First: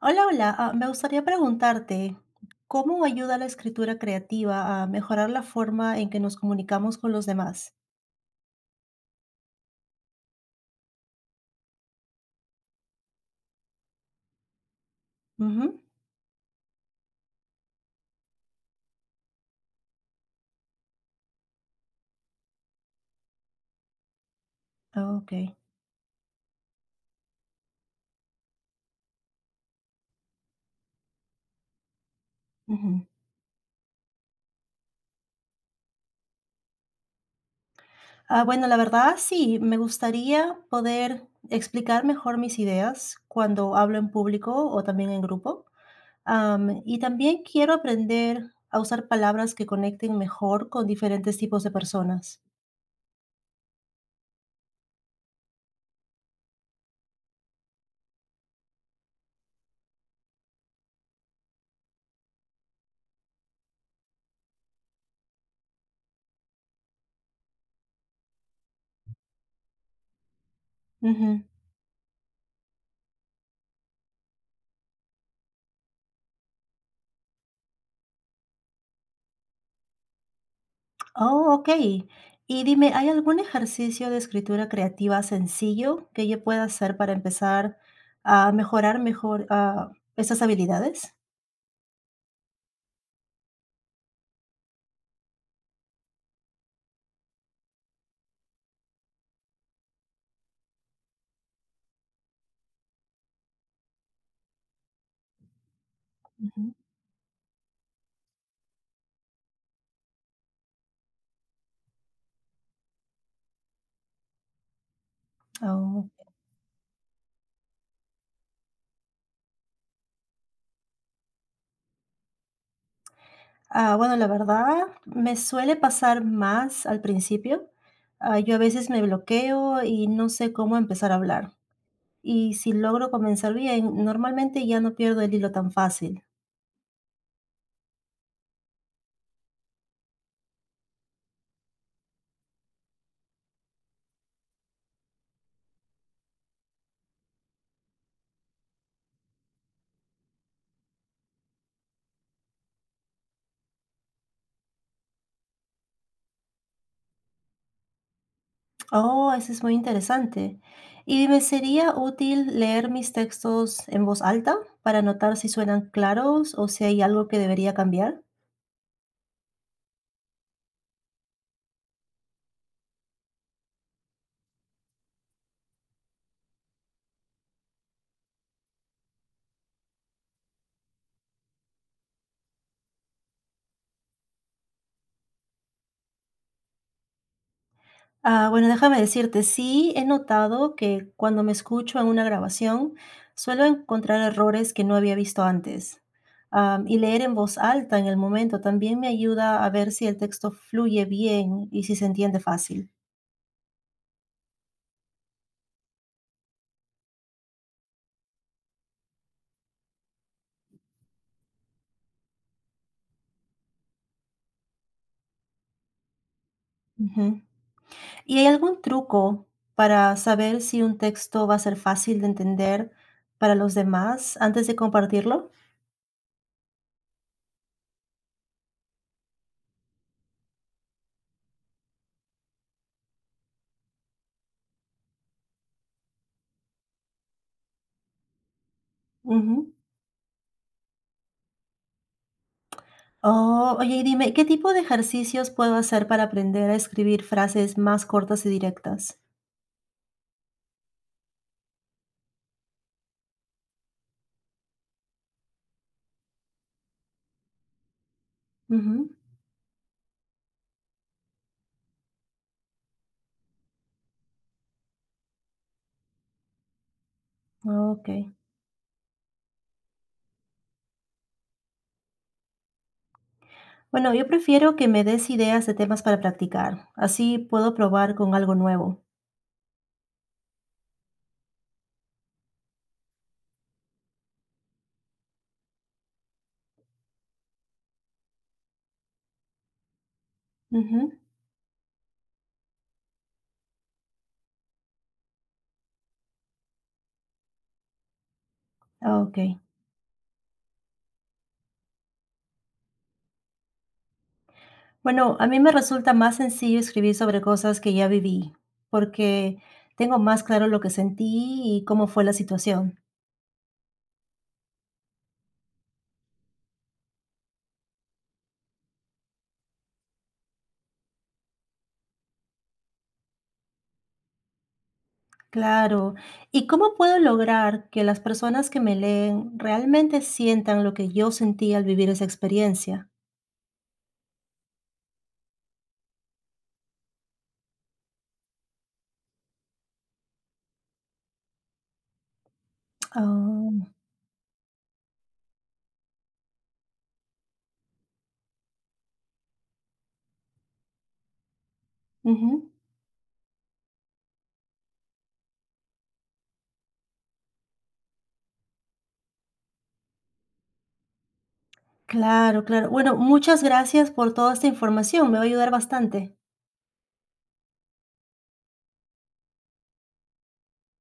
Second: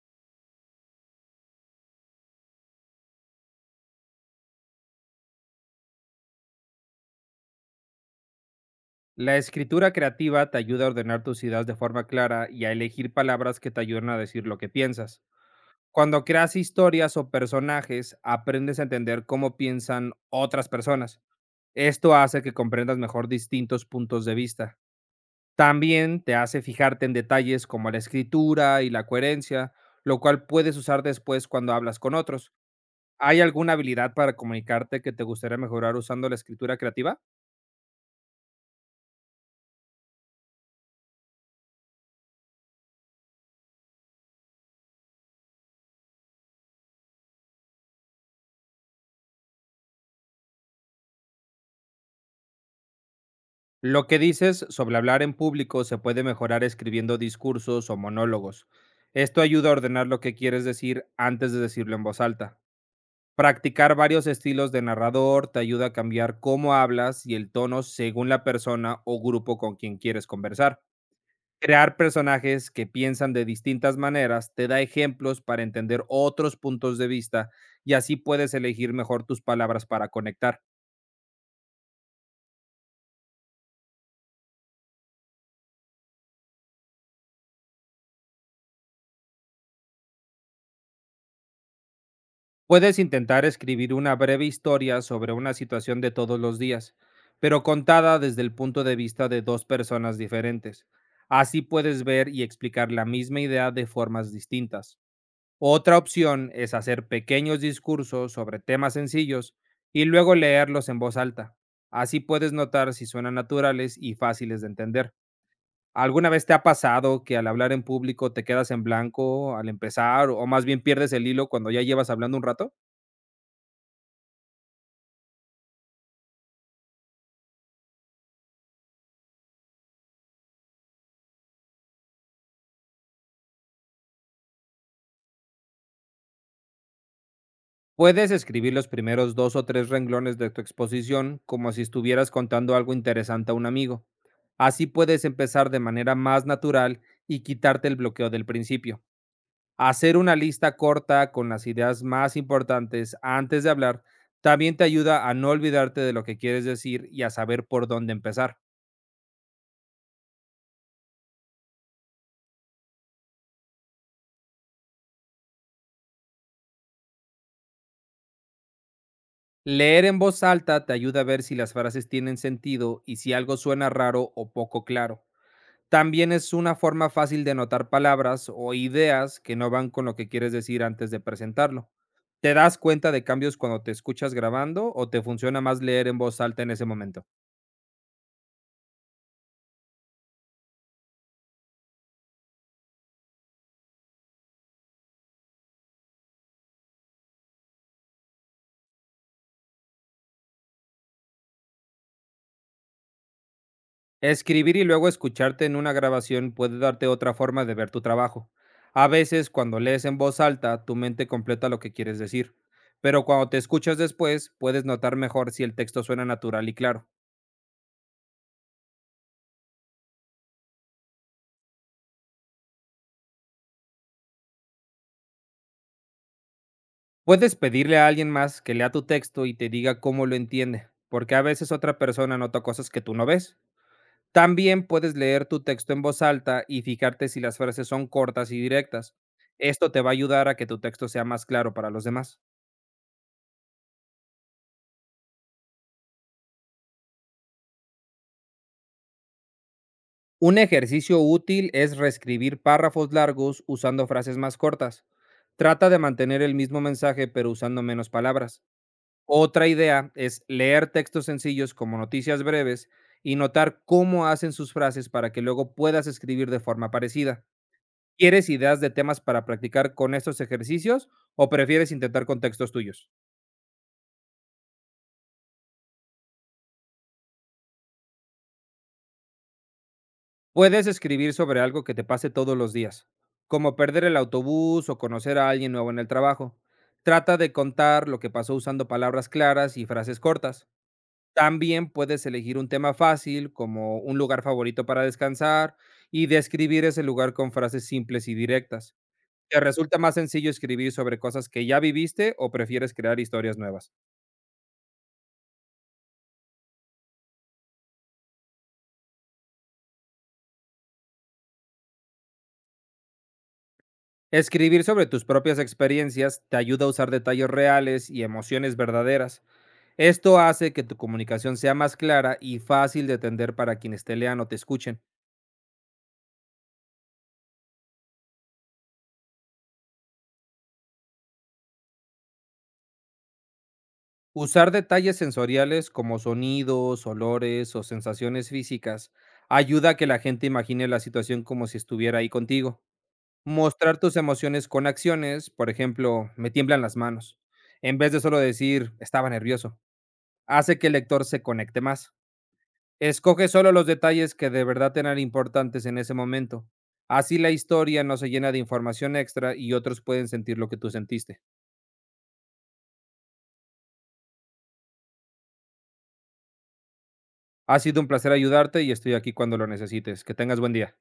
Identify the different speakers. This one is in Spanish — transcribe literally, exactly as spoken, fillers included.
Speaker 1: Hola, hola. Ah, me gustaría preguntarte, ¿cómo ayuda la escritura creativa a mejorar la forma en que nos comunicamos con los demás?
Speaker 2: La escritura creativa te ayuda a ordenar tus ideas de forma clara y a elegir palabras que te ayuden a decir lo que piensas.
Speaker 1: Ujú.
Speaker 2: Cuando creas historias o personajes, aprendes a entender cómo piensan otras personas. Esto hace que comprendas mejor distintos puntos de vista.
Speaker 1: Ah, ok.
Speaker 2: También te hace fijarte en detalles como la escritura y la coherencia, lo cual puedes usar después cuando hablas con otros.
Speaker 1: Ujú.
Speaker 2: ¿Hay alguna habilidad para comunicarte que te gustaría mejorar usando la escritura creativa?
Speaker 1: Ah, bueno, la verdad sí, me gustaría poder explicar mejor mis ideas cuando hablo en público o también en grupo. Am, y también quiero aprender a usar palabras que conecten mejor con diferentes tipos de personas.
Speaker 2: Lo que dices sobre hablar en público se puede mejorar escribiendo discursos o monólogos. Esto ayuda a ordenar lo que quieres decir antes de decirlo en voz alta. Practicar varios estilos de narrador te ayuda a cambiar cómo hablas y el tono según la persona o grupo con quien quieres conversar. Crear personajes que piensan de distintas maneras te da ejemplos para entender otros puntos de vista y así puedes elegir mejor tus palabras para conectar.
Speaker 1: Oh, okey. Y dime, ¿hay algún ejercicio de escritura creativa sencillo que yo pueda hacer para empezar a mejorar mejor, ah, esas habilidades?
Speaker 2: Puedes intentar escribir una breve historia sobre una situación de todos los días, pero contada desde el punto de vista de dos personas diferentes. Así puedes ver y explicar la misma idea de formas distintas. Otra opción
Speaker 1: Ujú.
Speaker 2: es hacer pequeños discursos sobre temas sencillos y luego leerlos en voz alta. Así puedes notar si suenan naturales y fáciles de entender.
Speaker 1: Oh.
Speaker 2: ¿Alguna vez te ha pasado que al hablar en público te quedas en blanco al empezar o más bien pierdes el hilo cuando ya llevas hablando un rato?
Speaker 1: Ah, bueno, la verdad, me suele pasar más al principio. Ah, yo a veces me bloqueo y no sé cómo empezar a hablar. Y si logro comenzar bien, normalmente ya no pierdo el hilo tan fácil.
Speaker 2: Puedes escribir los primeros dos o tres renglones de tu exposición como si estuvieras contando algo interesante a un amigo. Así puedes empezar de manera más natural y quitarte el bloqueo del principio. Hacer una lista corta con las ideas más importantes antes de hablar también te ayuda a no olvidarte de lo que quieres decir y a saber por dónde empezar.
Speaker 1: Oh, eso es muy interesante. ¿Y me sería útil leer mis textos en voz alta para notar si suenan claros o si hay algo que debería cambiar?
Speaker 2: Leer en voz alta te ayuda a ver si las frases tienen sentido y si algo suena raro o poco claro. También es una forma fácil de notar palabras o ideas que no van con lo que quieres decir antes de presentarlo. ¿Te das cuenta de cambios cuando te escuchas grabando o te funciona más leer en voz alta en ese momento?
Speaker 1: Ah, bueno, déjame decirte, sí he notado que cuando me escucho en una grabación suelo encontrar errores que no había visto antes. Am, y leer en voz alta en el momento también me ayuda a ver si el texto fluye bien y si se entiende fácil.
Speaker 2: Escribir y luego escucharte en una grabación puede darte otra forma de ver tu trabajo. A veces, cuando lees en voz alta, tu mente completa lo que quieres decir, pero cuando te escuchas después, puedes notar mejor si el texto suena natural y claro.
Speaker 1: Ujú. ¿Y hay algún truco para saber si un texto va a ser fácil de entender para los demás antes de compartirlo?
Speaker 2: Puedes pedirle a alguien más que lea tu texto y te diga cómo lo entiende, porque a veces otra persona nota cosas que tú no ves. También puedes leer tu texto en voz alta y fijarte si las frases son cortas y directas.
Speaker 1: Ujú.
Speaker 2: Esto te va a ayudar a que tu texto sea más claro para los demás.
Speaker 1: Oh, oye, y dime, ¿qué tipo de ejercicios puedo hacer para aprender a escribir frases más cortas y directas?
Speaker 2: Un ejercicio útil es reescribir párrafos largos usando frases más cortas. Trata de mantener el mismo mensaje, pero usando menos palabras.
Speaker 1: Ujú.
Speaker 2: Otra idea es leer textos sencillos como noticias breves y notar cómo hacen sus frases para que luego puedas escribir de forma parecida.
Speaker 1: Ok.
Speaker 2: ¿Quieres ideas de temas para practicar con estos ejercicios o prefieres intentar con textos tuyos?
Speaker 1: Bueno, yo prefiero que me des ideas de temas para practicar. Así puedo probar con algo nuevo.
Speaker 2: Puedes escribir sobre algo que te pase todos los días, como perder el autobús o conocer a alguien nuevo en el trabajo. Trata de contar lo que pasó usando palabras claras y frases cortas.
Speaker 1: Ujú.
Speaker 2: También puedes elegir un tema fácil, como un lugar favorito para descansar, y describir ese lugar con frases simples y directas.
Speaker 1: Ok.
Speaker 2: ¿Te resulta más sencillo escribir sobre cosas que ya viviste o prefieres crear historias nuevas?
Speaker 1: Bueno, a mí me resulta más sencillo escribir sobre cosas que ya viví, porque tengo más claro lo que sentí y cómo fue la situación.
Speaker 2: Escribir sobre tus propias experiencias te ayuda a usar detalles reales y emociones verdaderas. Esto hace que tu comunicación sea más clara y fácil de entender para quienes te lean o te escuchen.
Speaker 1: Claro. ¿Y cómo puedo lograr que las personas que me leen realmente sientan lo que yo sentí al vivir esa experiencia?
Speaker 2: Usar detalles sensoriales como sonidos, olores o sensaciones físicas ayuda a que la gente imagine la situación como si estuviera ahí contigo.
Speaker 1: Ah,
Speaker 2: Mostrar tus emociones con acciones, por ejemplo, me tiemblan las manos, en vez de solo decir estaba nervioso, hace que el lector se conecte más.
Speaker 1: ujú.
Speaker 2: Escoge solo los detalles que de verdad te eran importantes en ese momento. Así la historia no se llena de información extra y otros pueden sentir lo que tú sentiste.
Speaker 1: Claro, claro. Bueno, muchas gracias por toda esta información, me va a ayudar bastante.
Speaker 2: Ha sido un placer ayudarte y estoy aquí cuando lo necesites. Que tengas buen día.